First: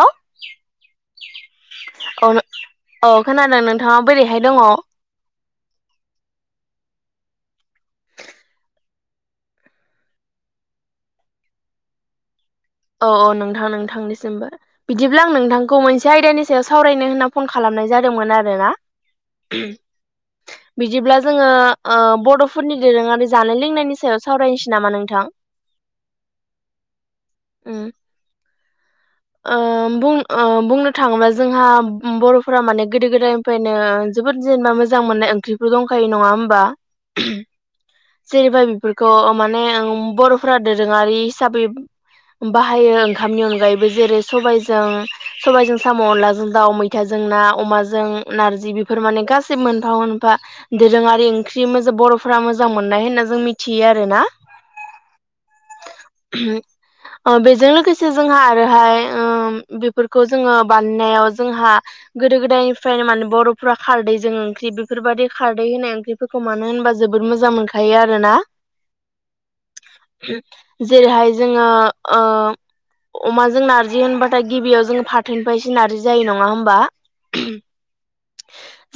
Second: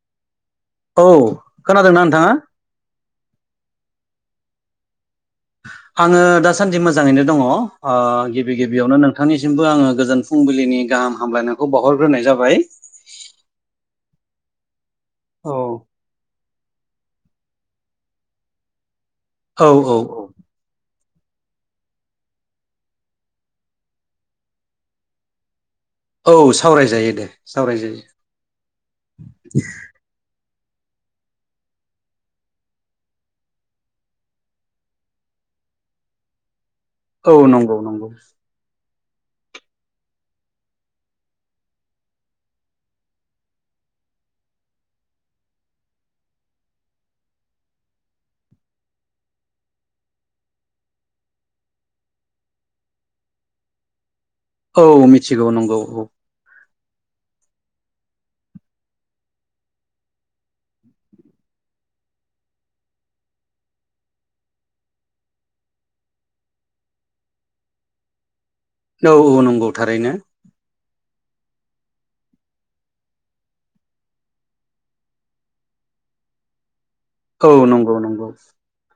अ औ खोनादोंना नोंथाङा औ औ खोनादों नोंथाङा बोरैहाय दङ [inaudible] आङो दासान्दि मोजाङैनो दङ ओ गिबि गिबियावनो नोंथांनिसिमबो आङो गोजोन फुंबिलिनि गाहाम हामलायनायखौ बावहरग्रोनाय जाबाय । औ - औ नोंथां नोंथांनिसिमबो बिदिब्ला आं औ नोंथांखौ मोनसे आयदानि सायाव सावरायनो होनना फन खालामनाय जादोंमोन आरोना औ औ बिदिब्ला जोङो ओ बड'फोरनि दोरोङारि जानाय लोंनायनि सायाव सावरायनोसै नामा नोंथां? औ सावरायजायो दे उम सावरायजायो । ओ बुं ओ बुंनो थाङोब्ला जोंहा बर'फोरा माने गोदो गोदायनिफ्रायनो जोबोद जेनेबा मोजां मोननाय ओंख्रिफोर दंखायो नङा होमबा? औ नंगौ नंगौ । बेखौ माने आम बर'फोरा दोरोङारि हिसाबै बाहायो ओंखामनि अनगायैबो । जेरै सबायजों - सबायजों साम' अनलाजों दाउ मैथाजों ना अमाजों नारजि बेफोर थारमाने गासै मोनफा मोनफा दोरोङारि ओंख्रि मोजो बर'फ्रा मोजां मोननाय होनना जों मिथियो आरो ना । औ मिथिगौ नंगौ औ । ओ बेजों लोगोसे जोंहा आद आरोहाय ओ बेफोरखौ जोङो बानायनायाव जोंहा गोदो गोदायनिफ्रायनो माने बर' फुरा खारदै जों ओंख्रि बेफोरबायदि खारदै होनाय ओंख्रिफोरखौ मानो होनबा जोबोद मोजां मोनखायो आरो ना । औ औ नंगौ थारैनो । जेरैहाय जोङो ओ अमाजों नार्जि होनबाथाय गिबियाव जोंङो फाथोनिफ्रायसो नारजि जायो नङा होमबा? औ नंगौ नंगौ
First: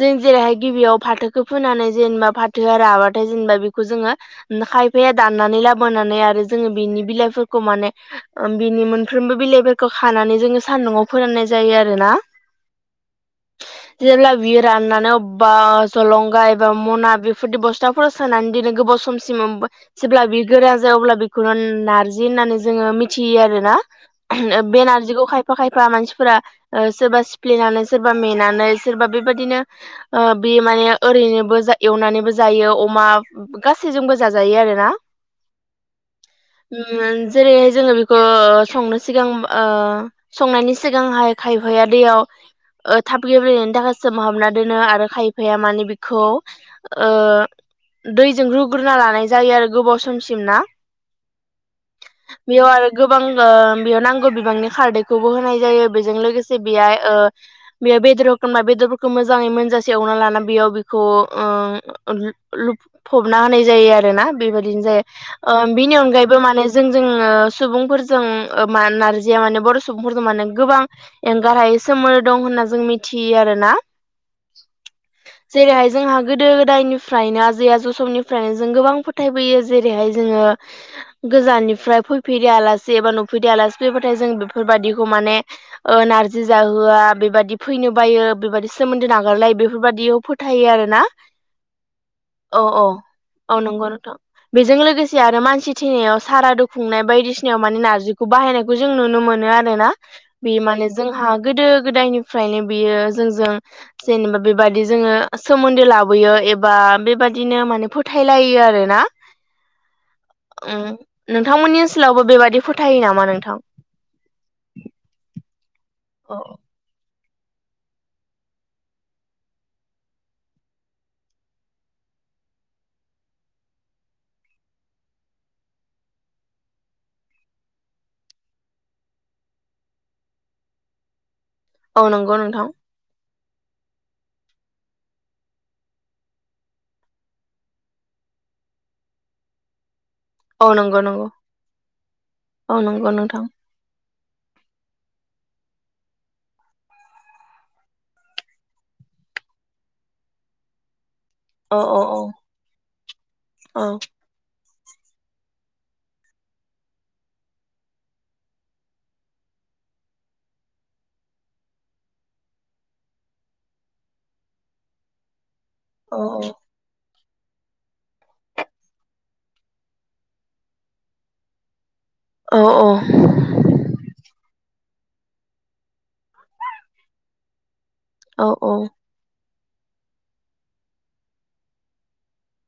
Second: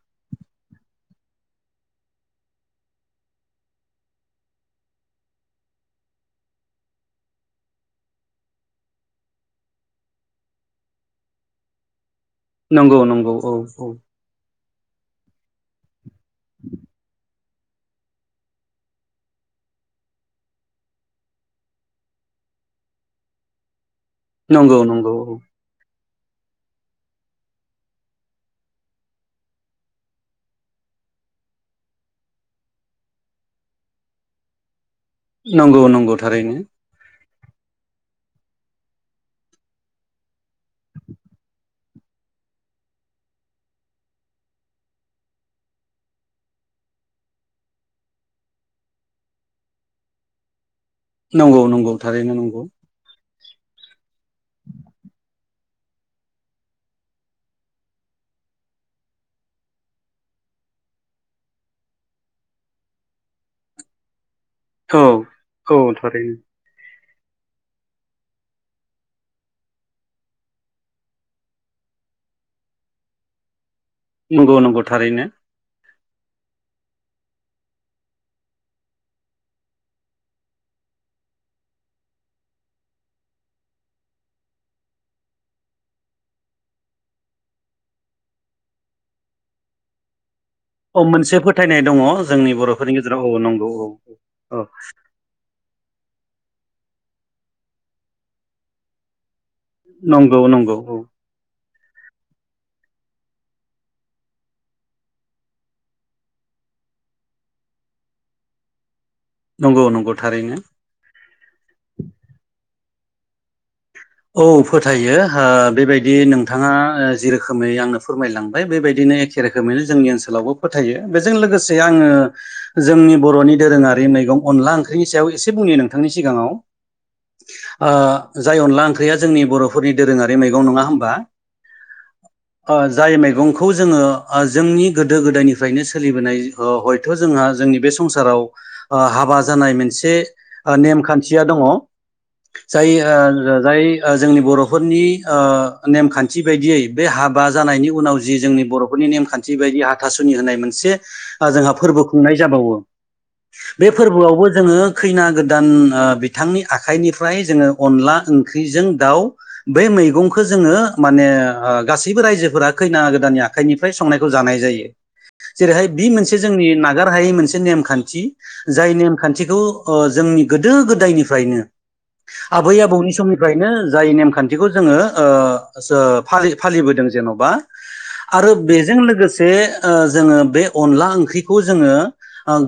जों जेरैहाय गिबियाव फाथोखौ फोनानै जेनबा फाथोआ राबाथाय जेनबा बेखौ जोङो खायै जे दान्नानै लाबोनानै आरो जोङो बिनि बिलायफोरखौ माने बिनि मोन फ्रोमबो बिलाइफोरखौ खानानै जोङो सान्दुआव फोराननाय जायो आरो ना । नंगौ नंगौ औ औ । बियो राननानै अबबा जलंगा एबा मना बे फोरदि बस्थाफोराव सोनानै दिनै गोबाव समसिम जेब्ला बि गोरान जायो अब्ला बेखौनो नारजिन होननानै जोङो मिथियो आरोना ओ बे नंगौ नंगौ नारजिखौ औ खायफा खायफा मानसि फोरा ओ सोरबा सिफ्लेनानै सोरबा मेनानै सोरबा बेबायदिनो ओ बे माने ओरै नोबो एवनानैबो जायो अमा गासैजोंबो जाजायो आरो ना । नंगौ नंगौ थारैनो जेरैहाय जोङो बेखौ ओ संनो सिगां ओ संनायनि सिगांहाय खायफाया दैयाव ओ थाब गेब्लेनायनि थाखाय सोमहाबना दोनो आरो खायफाया माने बिखौ ओ दैजों रुग्रोना लानाय जायो आरो गोबाव समसिम ना । नंगौ नंगौ थारैनो नंगौ गोबां ओ बेयाव नांगौ बिबांनि खारदैखौबो होनाय जायो बेजों लोगोसे बेयाय ओ बेयो बेदराव होमब्ला बेदरफोरखौ मोजाङै मोनजासे एवना ला बेयाव बेखौ ओ लो लुफुबना ना होनाय जायो आरो ना बेबायदिनो औ जायो । ओ औ बिनि अनगायैबो थारैनो माने जोंजों ओ सुबुंफोर जों मा नारजिया माने बर' सुबुंफोरखो माने गोबां एंगार हायै सोमोन्दो दं होनना जों मिथि थियो आरो ना । नंगौ नंगौ थारैनो । जोंहा गोदो गोदायनिफ्रायनो आजै आजौ समनिफ्रायनो जों गोबां फोथायबोयो जेरैहाय जोङो गोजाननिफ्राय फैफेरै आलासि जेबो नुफैदै आलासि फैबाथाय जों बेफोरबायदिखौ माने ओ नारजि जाहोआ बेबायदि फै नो बायो बेबायदि सोमोन्दो नागारलायो बेफोरबायदियाव फो थायो आरो औ ना मोनसे फोथायनाय दङ जोंनि औ औ बर'फोरनि गेजेराव औ नंगौ नोंथां औ औ बेजों लोगोसे आरो मानसि थैनायाव सारादु खुंनायाव बायदिसिनायाव माने नारजिखौ बाहायनायखौ जों नुनो मोन नो आरो ना नंगौ बे नंगौ माने औ जोंहा गोदो गोदायनिफ्रायनो बियो जोंजों जेनेबा बेबाददि जोङो सोमोन्दो लाबोयो एबा बेबादिनो माने फोथायलायो आरो ना नंगौ नंगौ थारैनो उम नोंथांमोननि ओनसोलावबो बेबादि फोथायो नामा नोंथां? औ फोथायो ओ बेबायदि औ नोंथाङा ओ जि रोखोमै आंनो फोरमायलांबाय बेबायदिनो एखे रोखोमैनो जोंनि ओनसोलावबो फोथायो बेजों लोगोसे आङो जोंनि बर'नि दोरोङारि मैगं अनला ओंख्रिनि सायाव एसे बुंनि नोंथांनि सिगाङाव ओ जाय अनला ओं ख्रिआ जोंनि बर'फोरनि दोरोङारि मैगं नङा होनबा? औ नंगौ नोंथां ओ जाय मैगं खौ जोङो ओ जोंनि गोदो गोदायनिफ्रायनो सोलिबोनाय ओ हयथ' जोंहा जोंनि बे संसाराव ओ हाबा जानाय मोनसे औ ओ नंगौ नंगौ नेमखान्थिया दङ औ जाय नंगौ नोंथां ओ जाय ओ जोंनि बर'फोरनि ओ नेमखान्थि बायदियै बे हाबा जानायनि उनाव जि जोंनि बर'फोरनि नेम खान्थि बायदि हाथासुनि होननाय मोनसे- जोंहा औ औ फोरबो औ खुंनाय जाबावो बे औ फोरबोआवबो जोङो खैना गोदान ओ बिथांनि आखाइनिफ्राय जोङो अनला ओंख्रि बेजों दाउ बे मैगंखौ जोङो माने गासैबो रायजोफोरा खैना गोदाननि आखाइ निफ्राय संनायखौ जानाय जायो जेरैहाय बे औ मोनसे जोंनि नागार- हायै मोनसे नेमखान्थि जाय नेमखान्थिखौ ओ जोंनि गोदो गोदायनिफ्रायनो औ आबै-आबौनि समनि फ्रायनो जाय नेमखान्थिखौ जोङो ओ ओ फालि फालिबोदों जेन'बा औ आरो औ बेजों लोगोसे बे ओ जोङो बे अनला ओंख्रिखौ जोङो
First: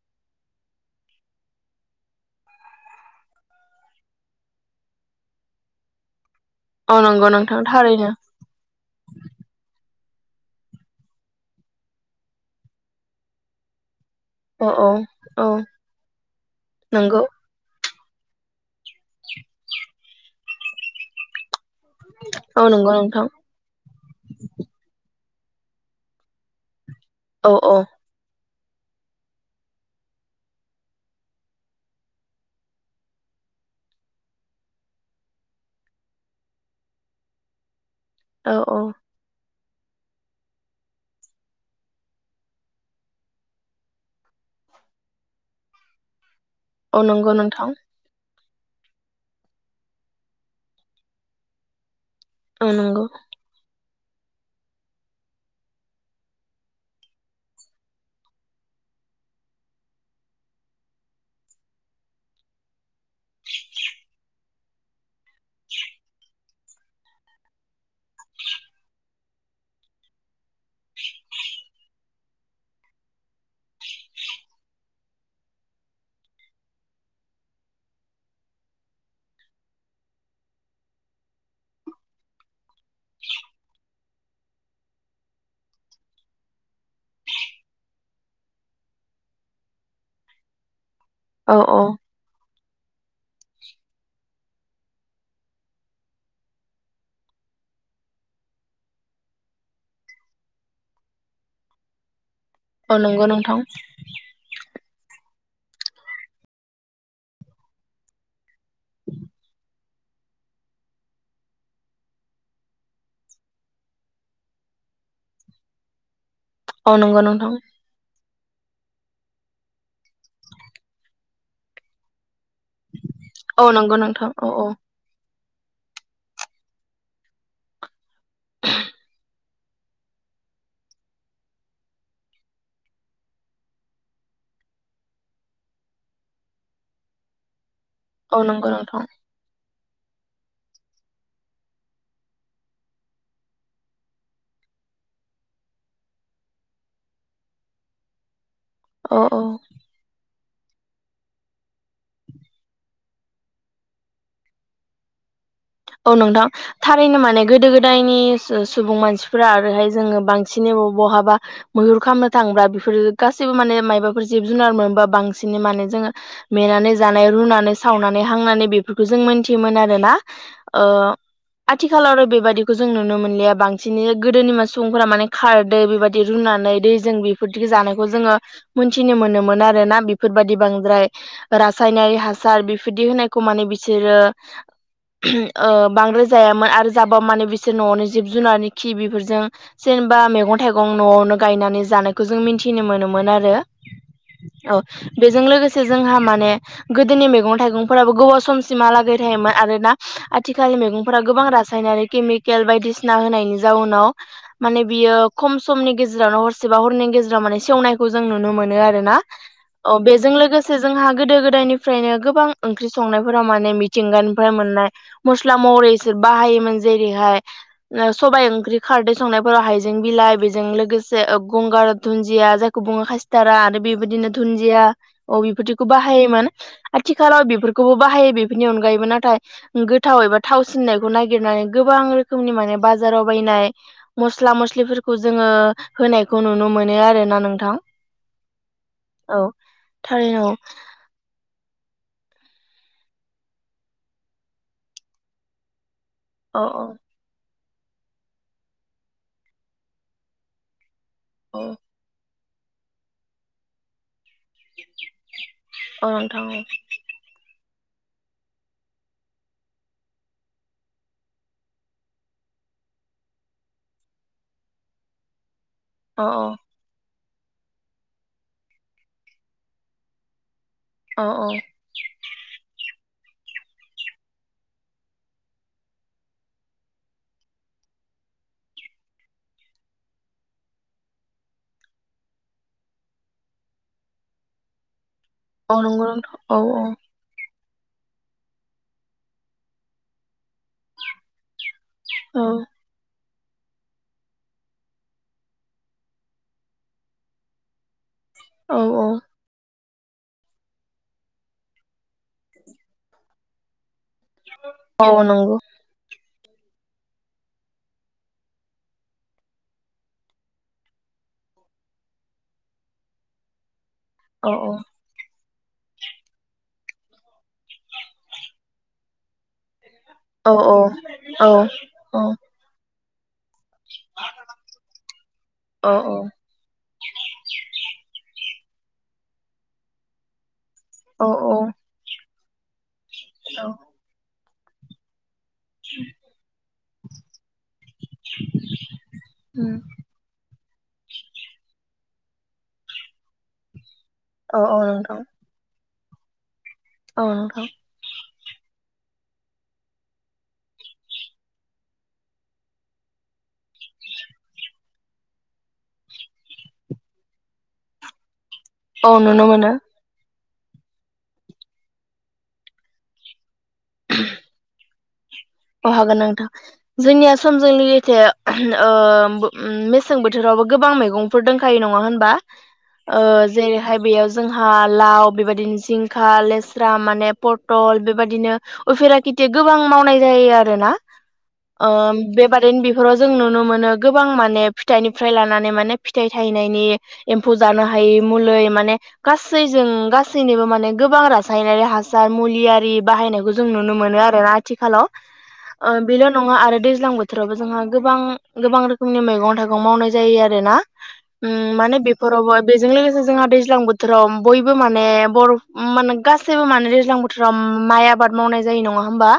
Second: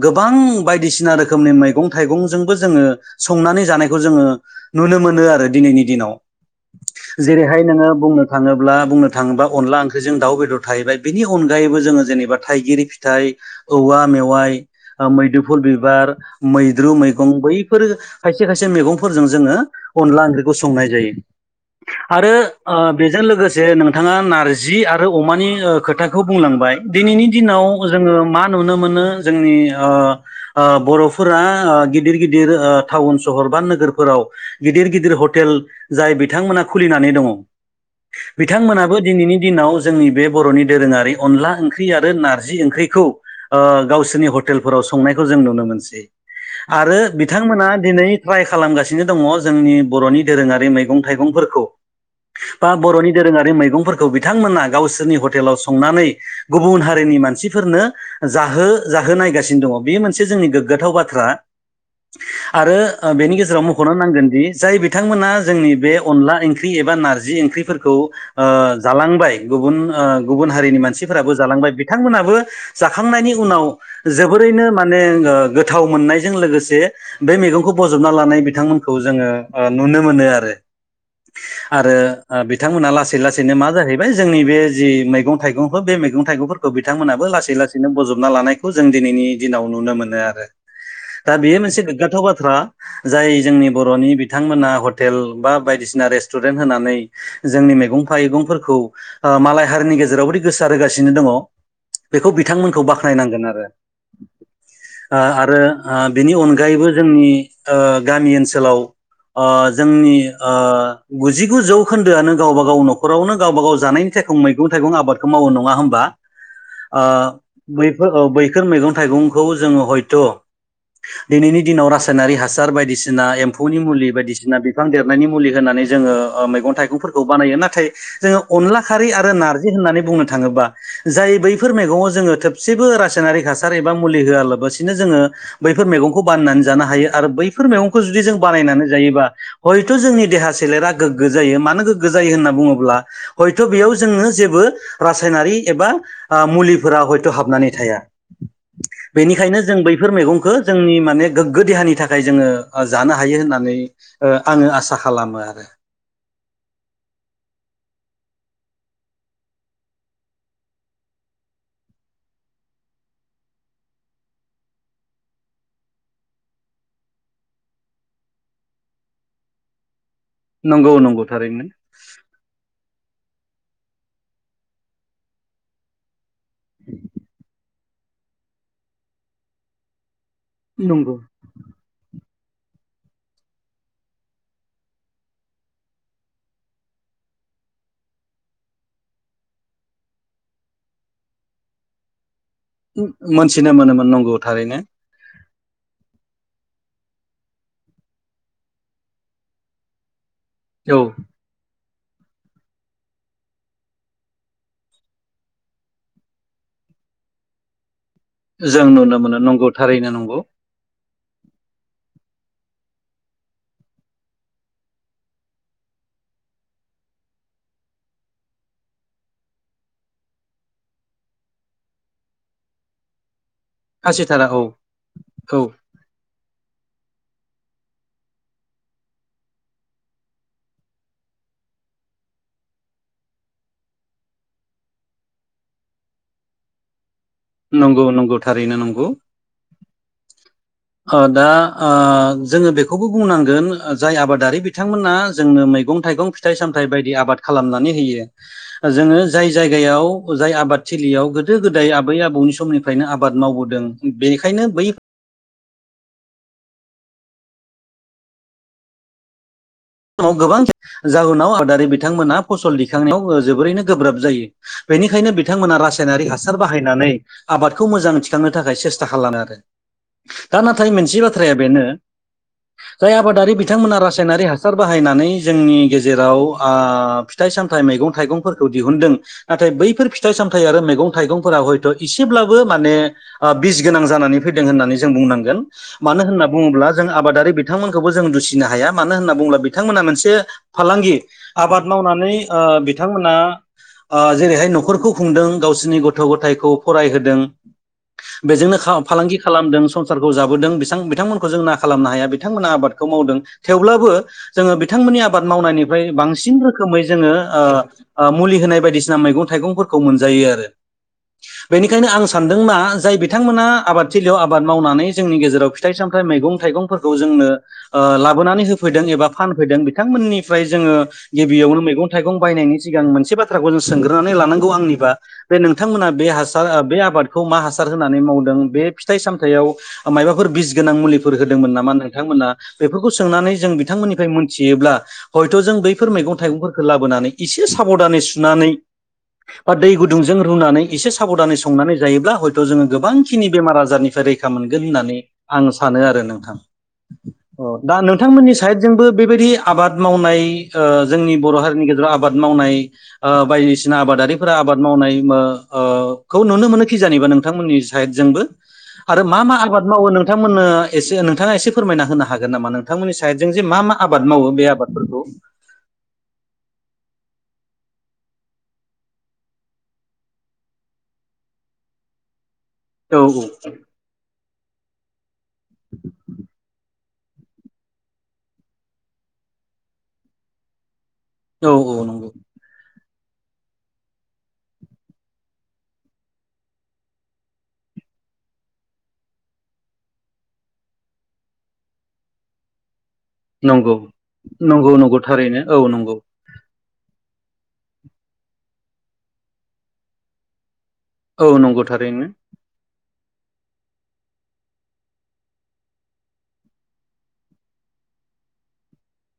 गोबां बायदिसिना रोखोमनि मै- मैगं- थाइगंजोंबो जोंङो संनानै जानायखौ जोंङो नुनो मोनो आरो दिनैनि दिनाव औ नंगौ नोंथां जेरैहाय नोङो थारैनो बुंनो थाङोब्ला बुंनो थाङोबा अनला ओंख्रि जों दाउ बेदर थाहैबाय बेनि अनगायैबो जोङो जेनेबा थाइगिर फिथाइ औवा मेव- वाइ औ औ औ मैदुमफुल बिबार मैद्रु नंगौ मैगं बैफोर खायसे खायसे मैगं- फोरजों जोङो अनदला ओंख्रिखौ संनाय जायो आरो औ नंगौ ओ बेजों नोंथां लोगोसे नोंथाङा नारजि आरो- अमानि खोथाखौ बुंलांबाय दिनैनि औ औ दिनाव जोङो मा नुनो मोनो जोंनि ओ ओ बर'फोरा ओ गिदिर गिदिर ओ टाउन सहर टाउन नोगोरफोराव गिदिर गिदिर- हथेल जाय बिथांमोना खुलिनानै दङ औ औ बिथांमोनाबो दिनैनि दिनाव जोंनि बे बर'नि दोरोङारि अनला ओंख्रि आरो नारजि ओंख्रिखौ गावसोरनि हटेलफोराव- संनायखौ जों नुनो मोनसै। आरो औ नंगौ बिथांमोना नोंथां दिनै ट्राइ खालामगासिनो दङ जोंनि बर'नि दोरोंङारि मैगं-थाइगंफोरखौ औ बा बर' नंगौ नि दोरङारि मैगं- फोरखौ बिथांमोना गावसोरनि हटेलाव संनानै गुबुन हारिनि मानसिफोरनो जाहो- जाहो नायगासिनो दङ बेयो मोनसे जोंनि गोग्गाथाव बाथ्रा आरो ओ बेनि गेजेराव मख'नो नांगोन दि जाय बि बिथांमोना जोंनि बे अनला ओंख्रि एबा नारजि ओंख्रिफोरखौ ओ जालांबाय गुबुन ओ गुबुन हारिनि मानसिफोराबो जालांबाय बिथांमोनाबो जाखांनायनि उनाव जोबोरैनो माने माने गोथाव मोननायजों लोगोसे बे मैगंखौ बजबना लानाय बिथांमोनखौ जोङो ओ नुनो मोनो आरो [inaudible] आरो ओ बिथांमोना लासै लासैनो मा जाहैबाय जोंनि बे जि मैगं थाइगंफोर बे मैगं थाइगंफोरखौ बिथांमोनहाबो लासै लासैनो बजबना लानायखौ जों दिनैनि दिनाव नुनो मोनो आरो दा औ बेयो मोनसे औ गोग्गाथाव बाथ्रा जाय जोंनि बर'नि बिथांमोना हटेल बा बायदिसिना रेस्टुरेन्ट होनानै जोंनि मैगंफाइगंफोरखौ बा मालाय हारिनि गेजेराव ओरैबादि गोसार होगासिनो दङ बेखौ बि- बिथांमोनखौ औ नंगौ बाख्नायनांगोन नोंथां आरो आ ओ आ आरो बिनि अनगायैबो जोंनि ओ गामि ओनसोलाव ओ जोंनि ओ गुजिगु जौखोन्दोआनो गावबा गाव न'खरावनो गावबा गाव जानाय मैगं थाइगं आबादखौ मावो नङा हबा औ ओ नंगौ नोंथां बैफोर बैखोर मैगं थाइगंखौ जोङो हयथ' दिनैनि दिनाव रासायनारि हा हासार बायदिसिना औ एम्फौनि नंगौ मुलि नोंथां औ बायदिसिना औ बिफां देरनायनि मुलि होननानै जोङो ओ मैगं थाइगंफोरखौ बानायो नाथाय जोङो अनला खारि आरो नारजि होननानै बुंनो थाङोब्ला ओ जाय बैफोर मैगङाव जोङो थबसेबो रासायनारिक हासार एबा मुलि होआलाबासिनो जोङो बैफोर मैगंखौ बानायनानै जानो हायो आरो बैफोर मैगंखौ जुदि जों औ नंगौ बानायनानै नोंथां जायोबा हयथ' जोंनि देहा सोलेरा गोग्गो जायो मानो गोग्गो जायो होनना बुङोब्ला हयथ' बेयाव जोंङो जेबो रासायनारि एबा मुलिफोरा हयथ' हाबनानै थाया। [inaudible] औ औ बेनिखायनो जों बैफोर मैगंखौ जोंनि माने गोग्गो देहानि थाखाय जोङो ओ जानो हायो। हायो होननानै ओ आङो आसा खालामो आरो। औ नोंथां थारैनो माने गोदो गोदायनि सुबुं मानसिफोरा ओरैहाय जोङो बांसिन बहाबा मैहुर खालामनो थांबा बेफोर गासिबो माने मायबाफोर जिब जुनार मोनबा बांसिनै मान जोङो मेनानै जानाय रुनानै सावनानै हांनानै बेफोरखौ जों मोनथियोमोन आरोना। ओ नंगौ नंगौ थारैनो आथिखालाव आरो बेबादिखौ जों नुनो मोनलिया बांसिनै गोदोनि माने सुबुंफोरा माने खारदै बेबायदि रुनानै दै जों बेफोरदिखौ जायो। थानायखौ जोङो मोनथिनो मोनोमोन आरो ना बेफोर बादि बांद्राय नंगौ रासायनारि हा सार बिफोरदि होनायखौ माने बिसोरो ओ बांद्राय जायामोन आरो जाबा माने बिसोर न'आवनि जिब जुनारनि खि बेफोरजों जेनेबा मेगं थाइगं न'आवनो गायनानै जानायखौ जों मिनथि थिनो मोनोमोन आरो मोनथिनो मोनोमोन नंगौ थारैनो औ बेजों लोगोसे से जोंहा माने गोदोनि मैगं थाइगंफोराबो गोबाव समसिमहालागै थायोमोन आरोना। थिखाल औ मैगंफोरा गोबां रासायनारिक केमिकेल बायदिसिना होनायनि जाउनाव माने बियो खम समनि गेजेरावनो हरसेबा हरनै गेजेराव‌ माने सेवनायखौ जों नुनो मोनो जों आरोना नुनो मोनो नंगौ औ थारैनो बेजों नंगौ लोगोसे जोंहा गोदो गोदायनिफ्रायनो गोबां ओंख्रि संनायफोराव माने मिथिंगानिफ्राय मोननाय मस्ला महरैसो बाहायोमोन जेरैहाय सबाय ओंख्रि खारदै संनायफोराव हाइजें बिला लाइ बेजों लोगोसे ओ गंगार दुनन्जिया जायखौ बुङो खा टारा आरो बेबायदिनो खासिथारा औ दुुनन्दिया औ बेफोरदिखौ बाहायोमोन। आथिखालाव बेफोरखौबो बाहायो बेफोरनि अनगायैबो नाथाय गोद थाव एबा थावसिननायखौ नागिरनानै गोबां रोखोमनि माने बाजाराव बायनाय मस्ला मस्लिफोरख जोङो होनायखौ नुनो मोनो आरोना। नोंथां नंगौ नंगौ थारैनो नंगौ। औ थारैनो औ। ओ दा ओ जोङो बेखौबो बुंनांगोन जाय आबादारि बिथांमोना जोंनो मैगं थाइगं फिथाइ औ औ सामथाइ औ बायदि आबाद खालामनानै होयो जोङो जाय जायगायाव जाय आबाद थिलियाव गोदो औ गोदाय आबै आबौनि समनिफ्रायनो आबाद मावबोदों बेखायनो बै औ नोंथां औ। समाव गोबां जाहोनाव आबादारि बिथांमोनहा फसल दिखांनायाव जोबोरैनो गोब्राब जायो। बेनिखायनो बिथांमोना औ रासायनारिक हासार बाहायनानै आबादखौ मोजां थिखांनो थाखाय सेस्था खालामानो आरो। दा नाथाय मोनसे औ बाथ्राया बेनो जाय आबादारि बिथांमोना रासायनारि हासार हासार बाहायनानै जोंनि गेजेराव ओ फिथाइ सामथाइ मैगं थाइगंफोरखौ दिहुनदों नाथाय बैफोर फिथाइ सामथाइ आरो मैगं थाइगंफोरा हयथ' एसेब्लाबो माने ओ बिस गोनां जानानै फैदों होननानै जों बुंनांगोन औ नंगौ मानो नोंथां होनना औ बुङोब्ला जों आबादारि बिथांमोनखौबो जों दुसिनो हाया मानो होनना बुंब्ला बिथांमोना मोनसे फालांगि आबाद मावनानै औ ओ बिथांमोना ओ जेरैहाय न'खरखौ खुंदों गावसिनि गथ' गथायखौ फरायहोदों। बेजोंनो औ फालांगि खालामदों सं संसारखौ जाबोदों बिथां बिथांमोनखौ जों ना खालामनो हाया बिथांमोना आबादखौ मावदों थेवब्लाबो जोङो औ बिथांमोननि औ आबाद नंगौ मावनायनिफ्राय बांसिन बांसिन रोखोमै जोङो ओ ओ मुलि होनाय बायदिसिना मैगं थाइगंफोरखौ मोनजायो आरो। बेनिखायनो आं सानदों मा जाय बिथांमोना आबादथिलियाव औ आबाद औ मावनानै जोंनि गेजेराव फिथाइ सामथाइ मैगं थाइंफोरखौ जोंनो ओ लाबोनानै होफैदों एबा फानफैदों औ बिथांमोननिफ्राय जोङो औ गिबियावनो मैगं थाइगं बायनायनि सिगां मोनसे बाथ्रा बाथ्राखौ जों सेंग्रोननानै लानांगौ आंनिबा बे औ नोंथांमोना बे हासार ओ बे आबादखौ मा हासार हासार होनानै मावदों बे फिथाइ सामथायाइयाव माबाफोर बिस गोनां औ मुलिफोर होदोंमोन नामा नोंथांमोना बेफोरखौ सोंनानै औ जों बिथांमोननिफ्राय मोनथियोब्ला हयथ' जों बैफोर मैगं थाइगंफोरखौ लाबोनानै एसे साब'धानै सुनानै बा उम दै गुदुंजों रुनानै एसे साब'धानै संनानै जा जायोब्ला हयथ' जोङो गोबांखिनि बेमार आजारनिफ्राय रैखा औ औ मोनगोन होननानै नोंथां आं सानो आरो नोंथां। औ नोंथां। अ दा नोंथांमोननि साइड जोंबो बेबायदि आबाद मावनाय जोंनि बर' हारिनि गेजेराव आबाद मावनाय बायदिसिना बायदिसिना आबादारिफोरा आबाद मावनाय ओ ओ खौ नुनो मोनो खि जानिबा नोंथांमोननि साइडजोंबो औ आरो मा नुनो मा मोनो आबाद मावो नोंथांमोननो एसे नोंथाङा एसे फोरमायना होनो हागोन नामा नोंथांमोननि साइड जों जे मा मा आबाद मावो बे आबादफोरखौ अ हागोन नोंथां जोंनिया समजों लोगोसे ओ मेसें बोथोरावबो गोबां मैगंफोर दंखायो नङा होनबा ओ औ जेरैहाय बेयाव जोंहा लाव बेबायदिनो जिंखा लेस्रा मान माने पटल बेबादिनो उफेरा खेथि गोबां मावनाय जायो आरो ना औ ओ औ नंगौ बेबारैनो बि बेफोराव जों नुनो मोनो गोबां माने फिथाइनिफ्राय लानानै माने फिथाइ थायनायनि एम्फौ जानो हायो मुलि माने गासैजों गासैनिबो माने गोबां रायनायारि हासार मुलि आरि बाहायनायखौ जों नंगौ नुनो मोनो आरोना नंगौ आथिखालाव नंगौ थारैनो औ ओ नंगौ बेल' नङा आरो दैज्लां बोथोरावबो जोंहा गोबां गोबां रोखोमनि मैगं थाइगं मावनाय जायो आरो ना औ उम नंगौ माने थारैनो बेफोरावबो बे बेजों लोगोसे जोंहा दैज्लां बोथोराव बयबो माने बर'फोर माने गासैबो माने दैज्लां बोथोराव माइ आबाद मावनाय जायो नङा होमबा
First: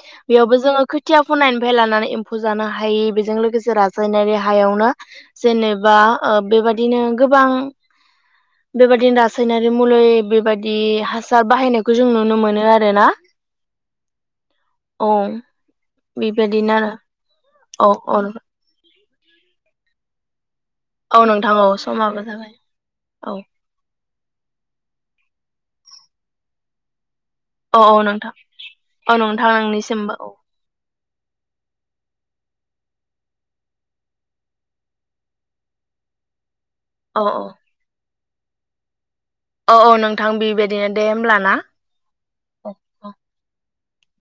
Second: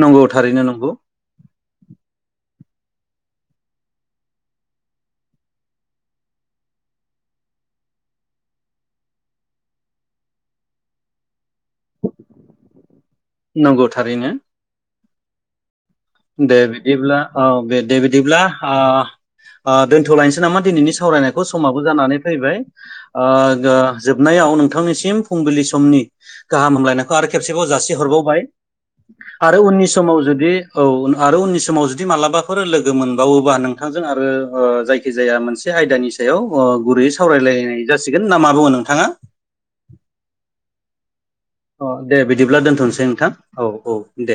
नंगौ बेयावबो थारैनो जोङो नंगौ खोथिया फुनाय निफ्राय लानानै एम्फौ जानो हायि बेजों लोगोसे रासायनारि हायावनो जेनेबा ओ बे बेबादिनो गोबां बेबायदिनो रासायनारि मुलि बेबायदि हासार हासार बाहायनायखौ जों नुनो मोनो आरो ना नंगौ थारैनो औ दे बेबायदिनो बिदिब्ला औ दे दे बिदिब्ला औ ओ दोनथ'लायनोसै नामा दिनैनि औ सावरायनायखौ नोंथां औ समाबो जानानै जाबाय फैबाय औ ओ जोबनायाव नोंथांनिसिम फुंबिलि समनि गाहाम हामलायनायखौ आरो खेबसेबाव औ औ नोंथां जासिहरबावबाय औ नोंथां आरो उननि नोंनिसिमबो समाव औ जुदि औ आरो उननि समाव जुदि मालाबाफोर लोगो मोनबावोबा नोंथांजों आरो ओ जायखि जाया मोनसे आयदा आयदानि सायाव गुरै औ औ सावरायलायनाय जासिगोन ना मा बुङो नोंथाङा औ औ नोंथां बेबायदिनो दे होमबब्ला अ दे बिदिब्ला दोनथ'नोसै नोंथां औ औ दे